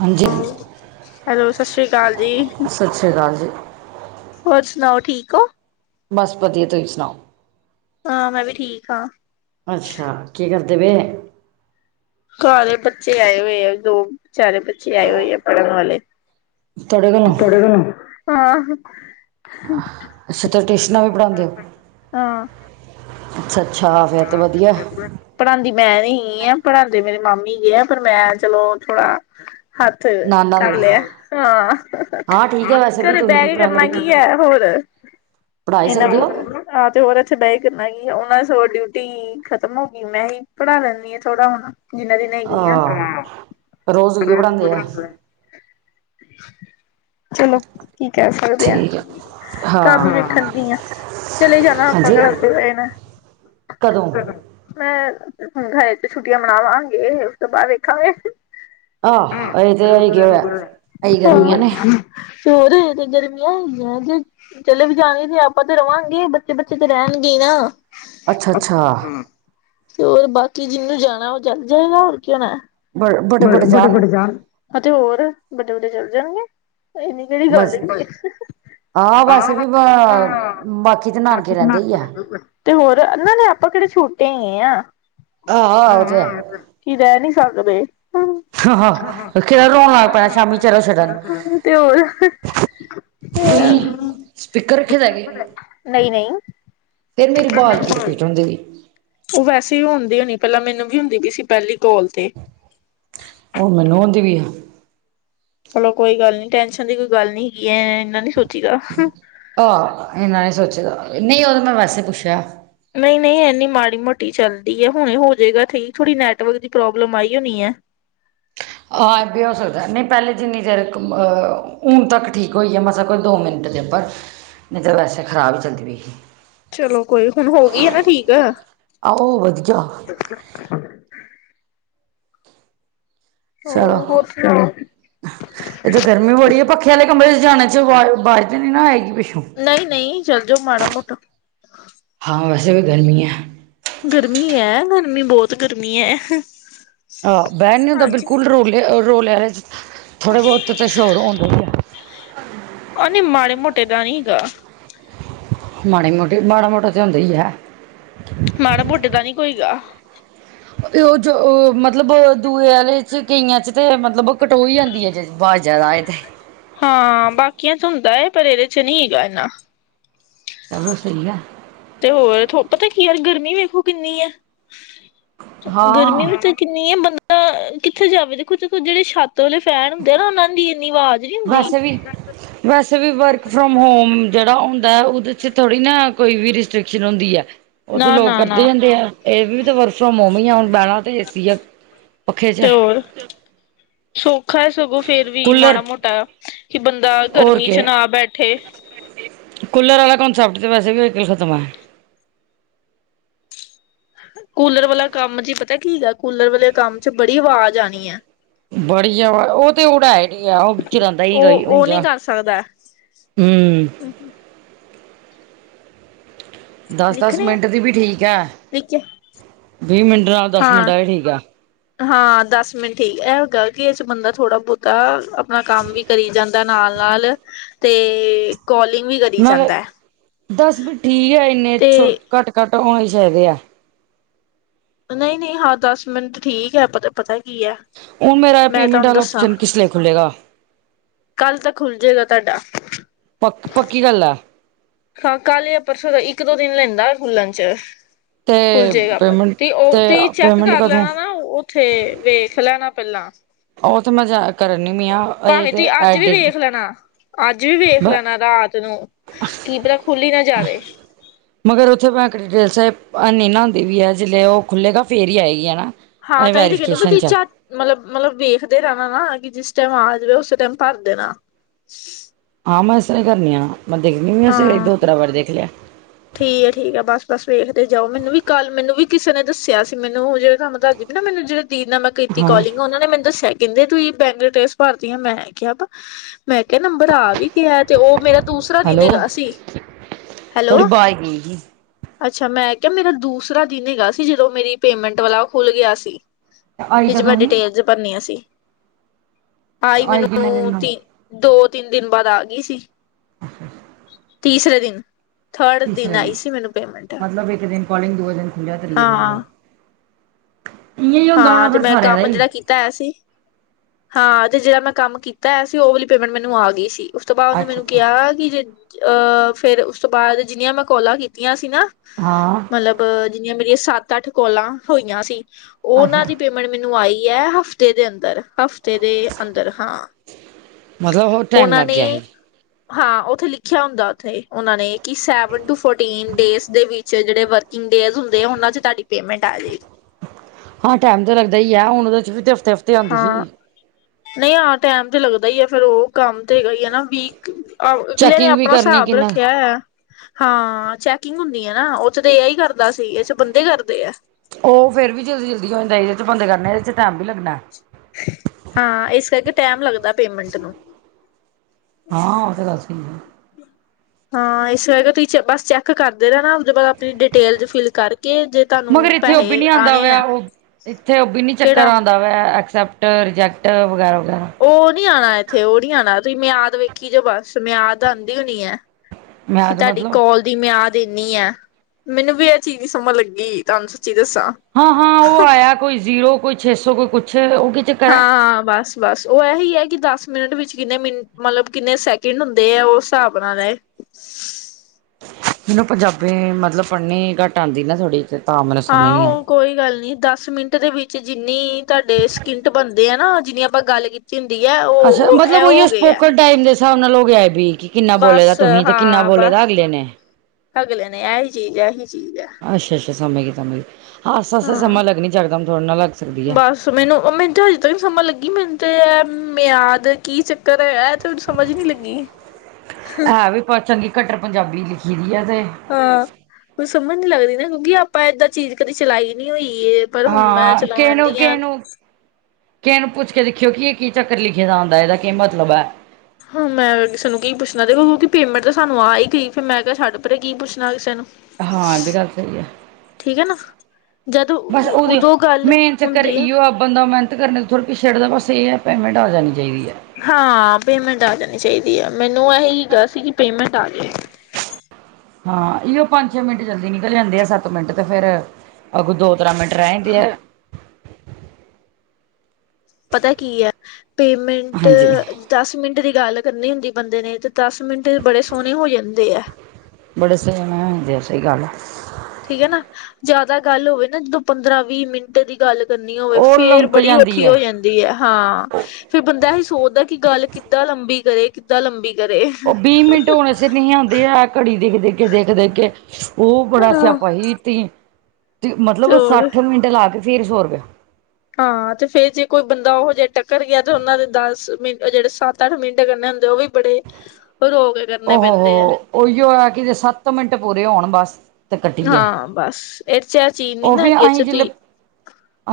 ਹਾਂਜੀ ਹੈਲੋ ਸਤਿ ਸ੍ਰੀ ਕਾਲ ਜੀ। ਸਤਿ ਸ਼੍ਰੀ ਅਕਾਲ ਜੀ ਹੋਰ ਸੁਣਾਓ ਠੀਕ ਹੋ? ਬਸ ਵਧੀਆ ਤੁਸੀਂ ਸੁਣਾਓ। ਹਾਂ ਮੈਂ ਵੀ ਠੀਕ ਹਾਂ। ਅੱਛਾ, ਕੀ ਕਰਦੇ ਪੇ? ਕਾਲੇ ਬੱਚੇ ਆਏ ਹੋਏ ਹੈ ਦੋ ਚਾਰੇ ਬੱਚੇ ਆਏ ਹੋਏ ਆ ਪੜ੍ਹਨ ਵਾਲੇ। ਤੁਹਾਡੇ ਆ ਕੋਲੋਂ ਕਿਹੜੇ ਦੇ ਆ ਹਾਂ। ਅੱਛਾ ਤੁਸੀਂ ਟਿਊਸ਼ਨਾਂ ਵੀ ਪੜ੍ਹਾਉਂਦੇ ਹੋ ਹਾਂ ਅੱਛਾ ਅੱਛਾ ਫਿਰ ਤੇ ਵਧੀਆ। ਪੜ੍ਹਾੰਦੀ ਮੈਂ ਨੀ ਹੀਗੀ ਆ ਪੜ੍ਹਾੰਦੇ ਮੇਰੇ ਮਾਮੀ ਜੀ ਐ, ਪਰ ਮੈਂ ਚਲੋ ਥੋੜ੍ਹਾ ਹੱਥ। ਨਾਲ ਕਰ ਨਾਲ ਲਿਆ ਹਾਂ ਹਾਂ ਠੀਕ ਹੈ ਵੈਸੇ ਵੀ ਘਰੇ ਤੁਸੀਂ ਵੀ ਬਹਿ ਕੇ ਪ੍ਰਾਇਮਰੀ ਕਰਨਾ ਕੀ ਹੈ ਹੋਰ। ਪੜ੍ਹਾ ਹੀ ਇਹਨਾਂ ਸਕਦੇ ਹੋ ਬ ਹਾਂ ਤੇ ਹਰ ਅੱਛੇ ਬਹਿ ਕਰਨਾ ਗ ਆ ਉਹਨਾਂ। ਹੋਰ ਡਿਊਟੀ ਖਤਮ ਹੋ ਗਈ ਮੈਂ ਹੀ ਪੜ੍ਹਾ ਲੈਂਦੀ ਹਾਂ ਥੋੜਾ ਹੁਣ ਜਿੰਨਾ ਦਿਨ ਹੈਗੀ ਆਂ। ਹਾਂ ਰੋਜ਼ ਉਹੀਓ ਪੜ੍ਹਾਉਂਦੇ ਆ ਚਲੋ ਕੀ ਕਰ ਸਕਦੇ ਹ ਠੀਕ ਹੈ ਕਾਫ਼ੀ ਹਾਂ ਵੇਖਣ ਦੀ ਆ ਚਲੇ ਜਾਣਾ ਆਪਾਂ ਹਾਂਜੀ ਘਾਥਏ ਨਾ [unintelligible] ਕਦੋਂ। ਮੈਂ ਘਰੇ ਚ ਛੁੱਟੀਆਂ ਮਨਾਵਾਂਗੇ ਉਸ ਤੋਂ ਬਾਅਦ ਵੇਖਾਂਗੇ। ਹਾਂ ਆਹ ਇਹ ਤੇ ਇਹੀ ਕਿਹਾ ਹੋਇਆ ਇਹੀ ਗਰਮੀਆਂ ਨੇ ਹੋਰ ਤੇ ਗਰਮੀਆਂ ਹੋਈਆਂ ਜੇ ਚਲੋ ਵੀ ਜਾਣਗੇ ਤੇ ਆਪਾਂ ਤੇ ਰਵਾਂਗੇ, ਬੱਚੇ-ਬੱਚੇ ਤੇ ਰੈਣਗੇ ਈਨਾ। ਅੱਛਾ ਅੱਛਾ ਤੇ ਹੋਰ ਬਾਕੀ ਜਿਹਨੂੰ ਜਾਣਾ ਉਹ ਚੱਲ ਜਾਏਗਾ ਹੋਰ ਕੀ ਹੋਣਾ। ਬ ਬੜੇ ਬੜੇ ਵਡੇ, ਵੱਡੇ ਜਾਣ ਹੋਰ ਵੱਡੇ, ਵੱਡੇ ਚੱਲ ਜਾਣਗੇ। ਇਹਨੀ ਕਿ ੜੀ ਗੱਲ। ਬਸ ਆਹ ਵੈਸੇ ਹਹ ਵੀ ਬਾਕੀ ਤੇ ਨਾਨਕੇ ਮਸੀ ਨਾ ਰਹਿੰਦੇ ਹੀ ਆ ਤੇ ਹੋਰ ਨਾਲੇ ਆਪਾਂ ਕਿਹੜੇ ਛੋਟੇ ਹੈਗੇ ਹਾਂ। ਆਹੋ ਆਹੋ ਤੇ ਹੈ ਕੀ ਰਹਿ ਨਹੀਂ ਸਕਦੇ। ਕਿਹੜਾ ਰੋਣ ਲੱਗ ਪੈਣਾ ਸ਼ਾਮੀ ਚਲੋ ਛੱਡਣ ਤੇ ਹੋਰ ਤੁਸੀਂ ਸਪੀਕਰ ਰੱਖੇ ਦਾ ਕਿ ਨਹੀਂ, ਨਹੀਂ ਫਿਰ ਮਰੀ ਬਾਲ ਚ ਰਪੀਟ ਹੁੰਦੀ ਸੀ। ਉਹ ਵੈਸੇ ਹੀ ਆਂਦੀ ਹੋਣੀ ਪਹਿਲਾਂ ਮੈਨੂੰ ਵੀ ਹੁੰਦੀ ਗਈ ਸੀ ਪਹਿਲੀ ਕੋਲ ਤੇ। ਓਹ ਨੀ ਮੈਨੂੰ ਆਦੀ ਵੀ ਆ। ਚਲੋ ਕੋਈ ਗੱਲ ਨੀ, ਟੈਨਸ਼ਨ ਦੀ ਕੋਈ ਗੱਲ ਨੀ ਹੈਗੀ, ਐ ਇਨਾਂ ਨੀ ਸੋਚੀ ਦਾ ਹੂੰ। ਆਹ ਇਹਨਾਂ ਨਹੀਂ ਸੋਚੀਂ ਦਾ ਨਹੀਂ ਉਹ ਤਾਂ ਮੈਂ ਵੈਸੇ ਪੁੱਛਿਆ। ਨਹੀਂ, ਨਹੀਂ ਇੰਨੀ ਮਾੜੀ ਮੋਟੀ ਚੱਲਦੀ ਹੁਣੇ ਹੋ ਜਾਏਗਾ ਠੀਕ ਥੋੜੀ ਨੈਟਵਰਕ ਦੀ ਪ੍ਰੋਬਲਮ ਆਈ ਹੋਣੀ ਹੈ। ਹਾਂ ਇਹ ਵੀ ਹੋ ਸਕਦਾ ਨਹੀਂ ਪਹਿਲੇ ਜਿੰਨੀ ਚਿਰ ਹੁਣ ਤੱਕ ਠੀਕ ਹੋ ਆ ਮਸਾਂ ਕੋਈ ਦੋ ਮਿੰਟ ਦੇ। ਬਸ ਨਜ਼ਰ ਵੈਸੇ ਖਰਾਬ ਹੀ ਚਲਦੀ ਪਈ ਸੀ। ਚਲੋ ਕੋਈ ਹੁਣ ਹੋ ਗਈ ਆ ਨਾ ਠੀਕ। ਆਹ ਉਹ ਵਧੀਆ ਚਲੋ। ਹੋਰ ਸੁਣਾਓ ਇੱਥੇ ਗਰਮੀ ਬੜੀ ਹੈ। ਪੱਖੇ ਵਾਲੇ ਕਮਰੇ 'ਚ ਜਾਣੇ 'ਚ ਆਵਾਜ਼ ਤੇ ਨਾ ਆਏਗੀ ਪਿੱਛੋਂ। ਨਹੀਂ ਨਹੀਂ, ਚੱਲ ਜੋ ਮਾੜਾ-ਮੋਟਾ। ਹਾਂ, ਵੈਸੇ ਵੀ ਗਰਮੀ ਐ। ਗਰਮੀ ਹੈ ਗਰਮੀ ਬਹੁਤ ਗਰਮੀ ਹੈ। ਆ ਬੈਣ ਨੂ ਤਾ ਹਾਂਜੀ ਬਿਲਕੁਲ ਰੋਲੇ ਅ ਰੌਲੇਆ ਚ ਥੋੜੇ ਬੌਤ ਤੇ ਸ਼ੋਰ ਹੋੰਦਾ ਈ ਐ। ਆਹ ਨ ਮਾੜੇ ਮੋਟੇ ਦਾ ਨੀ ਹੇਗਾ। ਮਾੜੀ ਮੋਟੀ ਮਾੜਾ ਮੋਟਾ ਤਾਂ ਹੁੰਦਾ ਹੀ ਹੈ। ਮਾੜਾ ਮੋਟੇ ਦਾ ਨੀ ਕੋਈਗਾ। ਉਹ ਮਤਲਬ ਦੂਏ ਆਲੇ ਚ ਕਈਆਂ ਚ ਤੇ ਮਤਲਬ ਕਟੋਈ ਜਾਂਦੀ ਹੈ ਹਜੇ। ਹਾਂ ਬਾਕੀਆਂ ਚ ਹੁੰਦਾ ਹੈ ਪਰ ਇਹਦੇ ਚ ਨਹੀਂ ਹੈਗਾ ਇੰਨਾ। ਚਲੋ ਸਹੀ ਆ। ਤੇ ਹੋਰ ਪਤਾ ਕੀ ਯਾਰ ਗਰਮੀ ਵੇਖੋ ਕਿੰਨੀ ਹੈ, ਗਰਮੀ ਹਾਂ ਵਿੱਚ ਕਿੰਨੀ ਹੈ ਬੰਦਾ ਕਿੱਥੇ ਜਾਵੇ ਦੇਖੋ ਦੇਖੋ ਜਿਹੜੇ ਛੱਤ ਦੋਲੇ ਫੈਨ ਹੁੰਦੇ ਆ ਨਾ ਓਨਾ ਦੀ ਇੰਨੀ ਅਵਾਜ਼ ਨੀ ਹੁੰਦੀ। ਵੈਸੇ ਵੀ ਵੈਸੇ ਵੀ ਵਰਕ ਫਰੋਮ ਹੋਮ ਜਿਹੜਾ ਹੁੰਦਾ ਉਹਦੇ ਚ ਥੋੜ੍ਹੀ ਨਾ ਕੋਈ ਵੀ ਰਿਸਟ੍ਰਿਕਸ਼ਨ ਹੁੰਦੀ ਹੈ। ਉਹ ਨਾ ਲੋਕ ਨਾ ਕਰਦੇ ਨਾ ਰਹਿੰਦੇ ਆ ਇਹ ਵੀ ਤਾਂ ਵਰਕ ਫਰੋਮ ਹੋਮ ਹੀ ਆ ਹੁਣ ਬਹਿਣਾ ਤੇ ਏਸੀ ਆ ਪੱਖੇ ਜਾ ਤੇ ਹੋਰ ਸੌਖਾ ਏ ਸਗੋਂ ਫੇਰ ਵੀ ਕੂਲਰ ਮਾੜਾ-ਮੋਟਾ ਕਿ ਬੰਦਾ ਹੋਰ ਗਰਮੀ ਚ ਕੀ ਨਾ ਬੈਠੇ ਕੂਲਰ ਵਾਲਾ ਕਸੈਪਟ ਤੇ ਵੈਸੇ ਵੀ ਅਜ ਕਲ ਖ਼ਤਮ ਹੈ। ਕੂਲਰ ਵਾਲਾ ਕੰਮ ਜੀ ਪਤਾ ਕੀ ਹੈ ਕੂਲਰ ਵਾਲੇ ਕੰਮ 'ਚ ਬੜੀ ਆਵਾਜ਼ ਆਉਣੀ ਹੈ। ਬੜੀਆ ਵ ਉਹ ਤੇ ਓੜਾ ਹੇ ਨੀ ਆ ਉਹ ਚਲਾਉਦਾ ਹੀ ਕੋਈ ਉਹ ਉਹ ਨਹੀਂ ਕਰ ਸਕਦਾ। ਹੂੰ। ਦਸ ਦਸ ਲਿਖਣੇ ਆ ਮਿੰਟ ਦੀ ਵੀ ਠੀਕ ਹੈ ਲਿਖਿਆ ਵੀਹ ਮਿੰਟ ਨਾਲ ਦਸ ਹਾਂ ਮਿੰਟ ਵੀ ਠੀਕ ਆ ਹਾਂ ਦਸ ਮਿੰਟ ਠੀਕ ਇਹ ਹੋਗਾ ਕਿ ਇਹ 'ਚ ਬੰਦਾ ਥੋੜਾ ਬਹੁਤਾ ਆਪਣਾ ਕੰਮ ਵੀ। ਕਰੀ ਜਾਂਦਾ ਨਾਲ ਨਾਲ ਤੇ ਕੋਲਿੰਗ ਵੀ ਕਰ ਨਾਲੇ ਦੱਸ ਵੀ ਠੀਕ ਆ, ਇੰਨੇ ਛੋ ਤੇ ਘੱਟ, ਘੱਟ ਹੋਣੇ ਚਾਹੀਦੇ ਆ। ਨਹੀਂ ਨਹੀਂ, ਹਾਂ ਦਸ ਮੈਨ ਤੇ ਠੀਕ ਹੈ, ਪਤਾ ਪਤਾ ਕੀ ਹੈ। ਉਹ ਮੇਰਾ ਮੈਂ ਪੇਮੈਂਟ ਤੁਹਾਨੂੰ ਵਾਲਾ ਦੱਸਾਂ ਓਪਸ਼ਨ ਕਿਸ ਲੇ ਖੁੱਲ੍ਹੇਗਾ। ਕੱਲ੍ਹ ਤੱਕ ਖੁੱਲਜੇ ਗਾ ਤੁਹਾਡਾ। ਪ ਪੱਕੀ ਗੱਲ ਆ ਹਾਂ ਕੱਲ ਜਾਂ ਪਰਸੋਂ ਦਾ ਇੱਕ ਦੋ ਦਿਨ ਲੈਂਦਾ ਖੁੱਲਣ 'ਚ ਖੁੱਲ ਤੇ ਜੇਗਾ ਪੇਮੈਂਟ ਤੇ ਉਹ ਤੁਸੀ ਚੈਕ ਪੇਮੈਂਟ ਕਰ ਕਦੋਂ ਲੈਣਾ ਨਾ ਓ ਉੱਥੇ ਵੇਖ ਲੈਣਾ ਪਹਿਲਾਂ ਉਹ ਤਾਂ ਮੈਂ ਜਾ ਕਰਨੀ ਵੀ ਆ ਇਹ ਭਾਵੇਂ ਤੇ ਤੁਸੀਂ ਅੱਜ ਵੀ ਐਡਿਡ ਵੇਖ ਲੈਣਾ ਅੱਜ ਵੀ ਵੇਖ ਲੈਣਾ ਰਾਤ ਨੂੰ ਕਿ ਪਤਾ ਖੁੱਲ ਹੀ ਨਾ ਜਾਵੇ ਮਗਰ ਉੱਥੇ ਡਿਟੇਲਸ ਨਾ ਹੁੰਦੀ ਵੀ ਹੈ ਜ ਉਹ ਖੁੱਲੇਗਾ ਫੇਰ ਹੀ ਆਏਗੀ। ਹਾਂ ਤਾਂ ਇਹ ਤੇ ਕਹਿੰਦੇ ਵੈਰੀਫਿਕੇਸ਼ਨ 'ਚ ਭਤੀਜਾ ਮਤਲਬ, ਮਤਲਬ ਵੇਖਦੇ ਰਹਿਣਾ ਨਾ, ਕਿ ਜਿਸ ਟਾਈਮ ਆ ਜਾਵੇ ਉਸ ਟਾਈਮ ਭਰ ਦੇਣਾ। ਹਾਂ ਮੈਂ ਇਸ ਤਰ੍ਹਾਂ ਹੀ ਕਰਨੀ ਹਾ ਮੈਂ ਦੇਖਦੀ ਵੀ ਸਵੇਰੇ ਦੋ ਹਾਂ। ਤਰ੍ਹਾਂ ਵਾਰ ਦੇਖ ਲਿਆ। ਠੀਕ ਹੈ ਠੀਕ ਹੈ, ਬਸ-ਬਸ ਵੇਖਦੇ ਜਾਓ ਮੈਨੂੰ ਵੀ ਕੱਲ ਮੈਨੂੰ ਵੀ ਕਿਸੇ ਨੇ ਦੱਸਿਆ ਸੀ ਮੈਨੂੰ ਜੇਹੜੇ ਥਾ ਮੈ ਦੱਸ ਏਨਾ ਮੈਨੂੰ ਜੇੜਾ ਦੀਦ ਨਾ ਮੈਂ ਕੀਤੀ ਹਾਂ ਕਾਲਿੰਗ ਓਨਾਂ ਨੇ ਮੈਨੂੰ ਦਸਿਆ ਹੀ। ਕਹਿੰਦੇ ਤੁੂੰਂ ਬੈਂਗਲਾਡੇਸ਼ ਭਰਦੀ ਆ ਮੈਂ ਕਿਹਾ ਮੈਂ ਕਿਹਾ ਨੰਬਰ ਆ ਵੀ ਹੈ ਤੇ ਉਹ ਮੇਰਾ ਦੂਸਰਾ ਦਿਨ ਹੈਲੋ ਹੈਗਾ ਸੀ ਹੈਲੋ ਤੁਹਾਡੀ ਬਾਈ ਗਈ ਸੀ ਅੱਛਾ, ਮੈਂ ਕਿਆ ਮੇਰਾ ਦੂਸਰਾ ਦਿਨ ਹੈਗਾ ਸੀ ਜਦੋਂ ਮੇਰੀ ਪੇਮੈਂਟ ਵਾਲਾ ਖੁੱਲ ਗਿਆ ਸੀ। ਆਈ ਜਿਦੇ ਚ ਮੈਂ ਕਦੋਂ ਸੀ ਡਿਟੇਲਜ਼ ਭਰਨੀਆਂ ਸੀ ਆਈ ਕਿੰਨੇ ਦਿਨ ਮੈਨੂੰ ਤ ਨੂੰ ਦੋ-ਤਿੰਨ ਦਿਨ ਬਾਦ ਆ ਗਈ ਸੀ। [inaudible] ਤੀਸਰੇ ਦਿਨ। ਥਰਡ ਦਿਨ ਆਈ ਸੀ ਮੈਨੂੰ ਪੇਮੈਂਟ ਮਤਲਬ ਇੱਕ ਦਿਨ ਕਾਲਿੰਗ ਦੂਏ ਦਿਨ ਖੁੱਲਿਆ ਤੀਏ ਦਿਨ ਹਾਂ ਇ ਹੀ ਹੁੰਦਾ ਹਾਂ, ਹੋਣਾ ਤੇ ਫਿਰ ਮੈਂ ਸਾਰਿਆਂ ਦਾ ਕੰਮ ਹੀ ਜੇੜਾ ਕੀਤ ਕੀਤਾ ਸੀ ਹਾਂ ਤੇ ਜਿਹੜਾ ਮੈਂ ਕੰਮ ਕੀਤਾ ਹੈ ਸੀ ਉਹ ਵਾਲੀ ਪੇਮੈਂਟ ਮੈਨੂੰ ਆ ਗਈ ਸੀ। ਉਸ ਤੋਂ ਬਾਅਦ ਉਹਨੇ ਅੱਛਾ ਮੈਨੂੰ ਅੱਛਾ ਕਿਹਾ ਕਿ ਜੇ ਅਹ ਫੇਰ ਉਸ ਤੋਂ ਬਾਅਦ ਜਿੰਨੀਆਂ ਮੈਂ ਕੋਲਾਂ ਕੀਤੀਆਂ ਸੀ ਨਾ। ਹਾਂ। ਮਤਲਬ ਜਿੰਨੀਆਂ ਮੇਰੀਆਂ ਸੱਤ ਅੱਠ ਕੋਲਾਂ ਹੋਈਆਂ ਸੀ। ਉਹਨਾਂ ਅੱਛਾ ਦੀ ਮ ਮੈਨੂੰ ਆਈ ਹੈ ਹਫ਼ਤੇ ਦੇ ਅੰਦਰ, ਹਫ਼ਤੇ ਦੇ ਅੰਦਰ ਹਾਂ। ਮਤਲਬ ਹੋਰ ਟਾਈਮ ਉਹਨਾਂ ਲੱਗ ਨੇ ਗਿਆ ਸੀ ਹਾਂ ਉੱਥੇ ਲਿਖਿਆ ਹੁੰਦਾ ਉੱਥੇ ਉਹਨਾਂ ਨੇ ਕਿ ਸੈਵਨ ਟੂ ਫੋਟਨ ਡੇਅਜ ਦੇ ਵਿੱਚ ਜਿਹੜੇ ਵਰਕਿੰਗ ਡੇਅਜ ਹੁੰਦੇ ਉਹਨਾਂ 'ਚ ਤੁਹਾਡੀ ਪੇਮੈਂਟ ਆ ਜੇ ਗਈ। ਹਾਂ ਟਾਈਮ ਤਾਂ ਲੱਗਦਾ ਹੀ ਹੈ ਹੁਣ ਉਹਦੇ ਵੀ ਹਫਤੇ ਹਾਂ ਨਹੀਂ ਹਾਂ ਟੈਮ ਤੇ ਲੱਗਦਾ ਹੀ ਆ ਫੇਰ ਉਹ ਕੰਮ ਤੇ ਹੈਗਾ ਹੀ ਹੈ ਨਾ ਵੀ ਅੱਗਲਿਆਂ ਨੇ ਚੈਕਿੰਗ ਵੀ ਆਪਣਾ ਕਰਨੀ ਹਿਸਾਬ ਕਿੰਨਾ ਰੱਖਿਆ ਆ ਹਾਂ ਚੈਕਿੰਗ ਹੁੰਦੀ ਹੈ ਨਾ ਉਹ ਚ ਤਾਂ ਇਹ ਹੀ ਕਰਦਾ ਸੀ ਇਹ ਚ ਬੰਦੇ ਕਰਦੇ ਆ। ਉਹ ਫੇਰ ਵੀ ਜਲਦੀ ਜਲਦੀ ਹੋ ਜਾਂਦਾ ਇਹਦੇ ਚ ਬੰਦੇ ਕਰੇ ਇਹਦੇ ਚ ਟਾਈਮ ਵੀ ਲੱਗਣਾ। ਹਾਂ ਇਸ ਕਰਕੇ ਟਾਈਮ ਲੱਗਦਾ ਪੇਮੈਂਟ ਨੂੰ। ਹਾਂ ਉਹ ਤੇ ਗੱਲ ਸਹੀ ਹੈ ਹਾਂ ਇਸ ਵਰਕੇ ਤੁਸੀਂ ਬਸ ਚੈ। ਕਰਦੇ ਰਹਿਣਾ ਉਸਦੇ ਬਾਅਦ ਆਪਣੀ ਡਿਟੇਲ ਫਿਲ ਕਰਕੇ ਜੇ ਮਗਰ ਤੁਹਾਨੂੰ ਇੱਥੇ ਉਹ ਵੀ ਪੈਸੇ ਨਹੀਂ ਆਉਂਦਾ ਆਉਣੇ ਹੈ। ਹੋਇਆ ਇੱਥੇ ਉਹ ਵੀ ਨੀ ਚੱਕਰ ਆਉਂਦਾ ਵਾ ਐਕਸੈਪਟ ਰਿਜੈਕਟ ਵਗੈਰਾ ਵਗੈਰਾ। ਉਹ ਨੀ ਆਉਣਾ ਇੱਥੇ ਉਹ ਨੀ ਆਉਣਾ ਤੁਸੀਂ ਮਿਆਦ ਵੇਖੀ ਜਾੇ ਬਸ ਮਿਆਦ ਆਉਂਦੀ ਹੋਣੀ ਹੈ। ਕਿ ਮਿਆਦ ਤੁਹਾਡੀ ਮਤਲਬ ਕੋਲ਼। ਦੀ ਮੈਂ ਆਹ ਦਿੰਨੀ ਆ ਮੈਨੂੰ ਵੀ ਇਹ ਚੀਜ਼ ਦੀ ਸਮਝ ਲੱਗੀ ਤੁਹਾਨੂੰ ਸੱਚੀ ਦੱਸਾਂ। ਹਾਂ ਹਾਂ ਉਹ ਆਇਆ ਕੋਈ ਜ਼ੀਰੋ ਕੋਈ ਛੇ ਸੌ ਕੋਈ ਕੁਛ ਉਹ। ਚੱਕਰ ਹਾਂ ਹੈ ਹਾਂ ਬਸ। ਬਸ ਉਹ ਇਹੀ ਹੈ ਕਿ ਦਸ ਮਿੰਟ ਵਿੱਚ ਕਿੰਨੇ ਮਿੰਟ ਮਤਲਬ ਕਿੰਨੇ ਸੈਕਿੰਡ ਹੁੰਦੇ ਆ ਉਸ ਹਿਸਾਬ ਨਾਲ। ਸ। ਮੈਨੂੰ ਪੰਜਾਬੀ ਮਤਲਬ ਪੜ੍ਹਨੀ ਘੱਟ ਆਉਂਦੀ ਨਾ ਥੋੜ੍ਹੀ। ਤਾਂ ਮੈਨੂੰ ਸਮਝ ਹਾਂ ਨਹੀਂ ਆ ਉਹ। ਕੋਈ ਗੱਲ ਨਹੀਂ ਦਸ ਮਿੰਟ ਦੇ ਵਿੱਚ ਜਿੰਨੀ ਤੁਹਾਡੇ ਸਕਿੰਟ ਬਣਦੇ ਆ ਨਾ ਜਿੰਨੀ ਆਪਾਂ ਗੱਲ ਕੀਤੀ। ਜਿੰਦੀ ਹੈ ਅੱਛਾ ਉਹ ਉਹ ਮਤਲਬ ਐ ਹੋ ਉਹੀ ਗਏ ਹੈ। ਸਪੋਕਨ ਟਾਈਮ ਦੇ ਹਿਸਾਬ ਨਾਲ ਗਿਆਏ ਬ ਕਿੰਨਾ ਬੋਲੇ ਦਾ ਬਸ ਤੁਸੀਂ ਤੇ ਕਿੰਨਾ ਹਾਂ ਬੋਲੇ ਦਾ ਬਸ ਅਗਲੇ ਨੇ। ਅਗਲੇ ਨੇ ਇਹੀ ਚੀਜ਼ ਇਹੀ ਚੀਜ਼ ਹੈ। ਅੱਛਾ ਅੱਛਾ ਸਮੇਂ ਕਿ ਸਮਂ ਕਿ ਹਾ ਸਮਾਂ ਲੱਗ ਨਹੀਂ ਜ ਸਕਗਦਾ ਹੁ ਥੋੜ੍ਹੇ ਨਾ ਨਾਲ ਲੱਗ ਸਕਦੀ ਹੈ। ਸੋ ਮੈਨੂੰ ਉਹ ਮੈਨੂੰ ਤਾਂ ਅਜੇ ਤੱਕ ਸਮਾਂ ਲੱਗੀ ਮੈਨ ਤੇ ਹੈ ਮ ਯਦ ਕੀ ਚੱਕਰ ਹੈ। ਤੇੈਨੂੰ ਸਮਝ ਨੀ ਲੱਗੀ। ਇਹ ਵੀ ਚੰਗੀ ਕਟਰ ਪੰਜਾਬੀ ਲਿਖੀ ਦੀ ਹੈ ਤੇ। ਹਾਂ ਸਮਝ ਨੀ ਲੱਗਦੀ ਨਾ ਕਿਉਂਕਿ ਆਪਾਂ ਏਦਾਂ ਚੀਜ਼ ਕਦੇ ਚਲਾਈ ਨੀ ਹੋਈ। ਪਰ ਹੁਣ ਮੈਂ ਹਾਂ ਕਿਹਨੂੰ ਚਲਾਉਂਦੀ ਆ। ਹਾਂ ਕਿਹਨੂੰ। ਕਿਸ ਨੂੰ ਪੁੱਛ ਕੇ ਦੇਿਓ ਇਹ ਕੀ ਚੱਕਰ ਲਿਖੇ ਦਾ ਆਉਦਾ ਇਹਦਾ ਕੀ ਮਤਲਬ ਹੈ। ਹਾਂ ਮੈਂ ਕਿਸੇ ਨੂੰ ਕੀ ਪੁੱਛਣਾ ਦੇਖੋ ਕਿਉਂਕਿ ਪੇਮੈਂਟ ਤਾਂ ਸਾਨੂੰ ਆ ਹੀਈ ਗਈ ਫਿਰ ਮੈਂ ਕਿਹਾ ਛੱਡ ਪਰੇ ਕੀ ਪੁੱਛਣਾ ਕਿਸੇ ਨੂੰ। ਹਾਂ ਇਹ ਵੀ ਗੱਲ ਸਹੀ ਹੈ। ਠੀਕ ਹੈ ਨਾ ਜਦ ਉਦੋਂ ਗੱਲ ਹੁੰਦੀ ਹੈ। ਬੰ ਦਾ ਮਿਹਨਤ ਕਰਨ ' ਥੜ੍ਹ ਪਿੱਛੇ ਹਟਦਾ ਬਸ ਇਹ ਹੈ ਪੇਮੈਂਟ ਆ ਜਾਣੀ ਚਾਹੀਦੀ। ਹੈ ਹਾਂ ਪੇਮੈਂਟ ਆ ਜਾਣੀ ਚਾਹੀਦੀ ਹੈ ਮੈਨੂੰ ਇਹੀ ਗ ਸੀ ਕਿ ਪੇਮੈਂਟ ਆ ਜਾਵੇ। ਹਾਂ ਇਹ ਉਹ ਪੰਜ ਛੇ ਮਿੰਟ ਜਲਦੀ ਨਿਕਲ ਜਾਂਦੇ ਆ ਸੱਤ ਮਿੰਟ ਤੇ ਫੇਰ। ਅਗੋਂ ਦੋ ਤਰਾਂ ਮਿੰਟ ਰਹਿਿੰਦੇ ਆ। ਪਤਾ ਕੀ ਹੈ ਪੇਮੈਂਟ। ਹਾਂਜੀ ਦਸ ਮਿੰਟ ਦੀ ਗੱਲ ਕਰਨੀ ਹੁੰਦੀ ਬੰਦੇ ਨੇ ਤੇ ਦਸ ਮਿੰਟ ਬੜੇ ਸੋਹਣੇ ਹੋ ਜਾਂਦੇ ਆ। ਬੜੇ ਸਹੀ ਮੈਂਦੇ ਆ ਸਹੀ ਗੱਲ। ਠੀਕ ਹੈ ਨਾ ਜਿਆਦਾ ਗੱਲ ਹੋਵੇ ਨਾ ਜਦੋਂ ਪੰਦਰਾਂ ਵੀਹ ਮਿੰਟ ਦੀ। ਗੱਲ ਕਰਨੀ ਹੋਵੇ ਉਹ ਫੇਰ ਲਮਕ ਬੜੀ ਜਾਂਦੀ ਔਖੀ ਹੈ ਹੋ ਜਾਂਦੀ ਹੈ ਹਾਂ ਫੇਰ ਬੰਦਾ ਐ ਹੀ ਸੋਚ। ਪਦਾ ਕਿ ਗੱਲ ਕਿੱਦਾਂ ਲੰਬੀ ਕਰੇ ਕਿੱਦਾਂ ਲੰਬੀ ਕਰੇ। ਦੇ ਨਹੀਂ ਆਉਂਦੇ ਹੈ ਘੜੀ ਦੇਖ ਦੇਖ ਕੇ ਦੇਖ ਦੇਖ ਕੇ ਉਹ ਬੜਾ ਹਾਂ ਸਿਆਪਾ ਸੀ। ਤੇ ਮਤਲਬ ਸੱਠ ਮਿੰਟ ਲਾ ਕੇ ਫੇਰ ਸੌ ਰੁਪਆ ਹਾਂ ਤੇ ਫੇਰ ਜੇ ਕੋਈ ਬੰਦਾ ਉਹੋ ਜਿਹਾ ਟੱਕਰ ਗਿਆ ਤੇ ਉਹਨਾਂ ਦੇ ਦਸ ਮਿੰ ਜਿਹੜੇ ਸੱਤ ਤਰਣ ਮੀਿੰਡੇ ਕੱਢਣ ਦਿਉ ਉਹ ਵੀ ਬੜੇ ਰੋਗ ਹੈ। ਹ ਹੋ ਉਹੀਓ ਹੋਇਆ ਕਿਤੇ ਸੱਤ ਮਿੰਟ ਪੂਰੇ ਹੋਣ ਬਸ। ਤੇ ਕੱਟੀਏ ਹਾਂ ਬੱਸ ਇਹ ਚ ਚੀਨੀ ਉਹ ਨਾ ਅ ਵੀ ਗਗੇ ਚ ਅਸੀਂ ਤੁਂ ਜਿਲੇ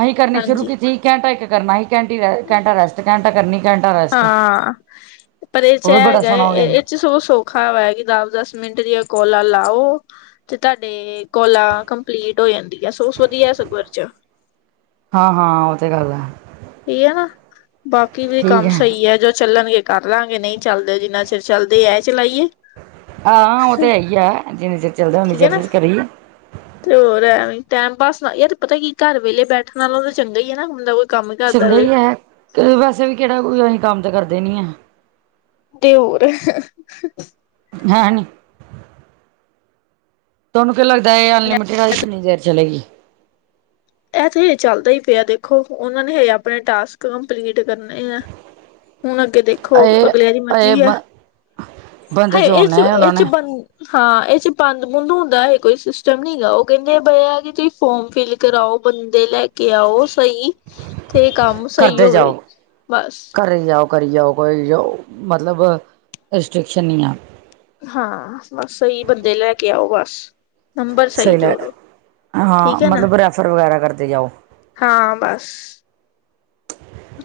ਅਸੀਂ ਕਰਨੇ ਸ਼ੁਰੂ ਕੀਤੇ ਸੀ ਘੰਟਾ ਇੱਕ ਕਰਨਾ ਅਸੀ ਘੰ ਘੰਟਾ ਰੈਸਟ ਘੰਟਾ ਕਰਨੀ ਘੰਟਾ ਰ ਹਾਂ ਪਰ ਇਹ ਚ ਬੜਾ ਹੈਗਾ ਸੋਹਣਾ ਹੋ ਗਿਆ ਸੀ ਇਹ ਚ ਸੌ ਸੌ ਔਖਾ ਹੋਇਆ ਕਿ ਦਸ ਦਸ ਮਿੰਟ ਦੀਆਂ ਕੋਲਾਂ ਲਾਓ। ਤੇ ਤੁਹਾਡੇ ਕੋਲਾਂ ਕੰਪਲੀਟ ਹੋ ਜਾਂਦੀ ਆ ਸੋਸ ਵਧੀਆ ਸਗਰ ਚ ਹਾਂ-ਹਾਂ ਉਹ ਤੇ ਗੱਲ ਹੈ। ਏਹੀ ਨਾ ਬਾਕੀ ਵੀ ਕੰਮ ਸਹੀ ਹੈ ਜੋ ਚੱਲਣਗੇ। ਕਰ ਲਾਂਗੇ ਨਹੀਂ ਚੱਲਦੇ ਜਿੰਨਾ ਚਿਰ ਚੱਲਦੇ ਐ ਚਲਾਈ ਏ। ਹਾਂ ਉਹ ਤੇ ਹੈ ਹੀ ਆ ਜਿੰਨੀ ਚਿਰ ਚੱਲਦਾ ਉਨੀ ਠੀਕ ਹੈ ਚਿਰ ਨਾ 'ਚ ਕਰੀਏ। ਤੇ ਹੋਰ ਐ ਟੈਮ ਪਾਸ ਨਾ ਯਾਰ ਤੇ ਪਤਾ ਕੀ ਘਰ ਵੇਲੇ ਬੈਠਣ ਵਾਲਾ ਤਾਂ ਚੰਗਾ ਹੈ ਨਾ ਬੰਦਾ ਕੋ ਚੰਗਾ ਹੀ ਹੈ ਵੈਸੇ ਵੀ ਕਿਹੜਾ ਕੋਈ ਅਸੀਂ ਕੰਮ ਤਾਂ ਕਰਦੇ ਨੀ ਆਂ। ਤੇ ਔਰ [inaudible] ਹੈਂ ਨਹੀਂ ਤੁਹਾਨੂੰ ਕੀ ਲੱਗਦਾ ਇਹ ਅਨਲਿਮਟਿਡ ਆ ਕਿੰਨੀ ਦੇਰ ਚਲੇਗੀ। ਇਹ ਤੇ ਇਹ ਚੱਲਦਾ ਹੀ ਪਿਆ ਦੇਖੋ ਉਹਨਾਂ ਨੇ ਆਪਣੇ ਟਾਸਕ ਕੰਪਲੀਟ ਕਰਨੇ ਆ। ਹੁਣ ਅੱਗੇ ਦੇਖੋ ਇਹ ਅਗਲਿਆਂ ਦੀ ਇਹ ਮਰਜ਼ੀ ਹੈ ਹ ਬੰਦੇ ਇਹ 'ਚ ਜੋੜਨਾ ਹੈ ਇਹ ਉਹਨਾਂ 'ਚ ਨੇ ਬ ਹਾਂ ਇਹ 'ਚ ਬੰਦ ਬੂੰਦ ਹੁੰਦਾ ਹੈ ਕੋਈ ਸਿਸਟਮ ਨਹੀਂ ਹੈਗਾ ਉਹ ਕਹਿੰਦੇ ਬਈ ਜੀ ਇਹਦੇ 'ਚ ਫੋਰਮ ਫਿਲ ਕਰਾਓ। ਬੰਦੇ ਲੈ ਕੇ ਆਓ ਸਹੀ ਤੇ ਕੰਮ ਸਹੀ ਹੋਵੇ ਬਸ ਘਰੇ ਜਾਓ। ਕਰੀ ਜਾਉ-ਕਰੀ ਜਾਉ ਮਤਲਬ ਰਿਸਟ੍ਰਿਕਸ਼ਨ ਨਹੀਂ ਆ। ਹਾਂ ਬਸ ਸਹੀ ਬੰਦੇ ਲੈ ਕੇ ਆਓ ਬਸ ਨੰਬਰ ਸਹੀ ਜੋੜੋ। ਠੀਕ ਹਾਂ ਹੈ ਨਾ ਮਤਲਬ ਰੈਫਰ ਵਗੈਰਾ ਕਰਦੇ ਜਾਓ ਹਾਂ ਬਸ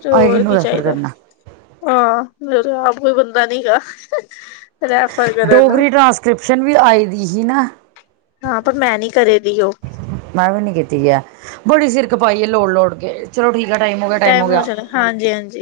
ਤੇ ਅਸੀਂ ਹੋਰ ਕਿਹਨੂੰ ਕੀ ਰੈਫਰ ਚਾਹੀਦਾ। ਕਰਨਾ ਹਾਂ ਮੇਰਾ ਆਪ ਕੋਈ ਬੰਦਾ ਨੀ ਹੈਗਾ [inaudible] ਰੇ ਡੋਗਰੀ ਟਰਾਂਸਕ੍ਰਿਪਸ਼ਨ ਵੀ ਆਈ ਦੀ ਸੀ ਨਾ। ਹਾਂ ਪਰ ਮੈਂ ਨੀ ਕਰੇ ਦੀ ਉਹ ਮੈਂ ਵੀ ਨੀ ਕੀਤੀ ਹੈ ਬੜੀ ਸਿਰ ਖਪਾਈ ਏ ਲੋੜ-ਲੋੜ ਕੇ ਚਲੋ ਠੀਕ ਆ ਟਾਈਮ ਹੋ ਗਿਆ-ਟਾਈਮ ਹੋ ਗਿਆ। ਹਾਂਜੀ-ਹਾਂਜੀ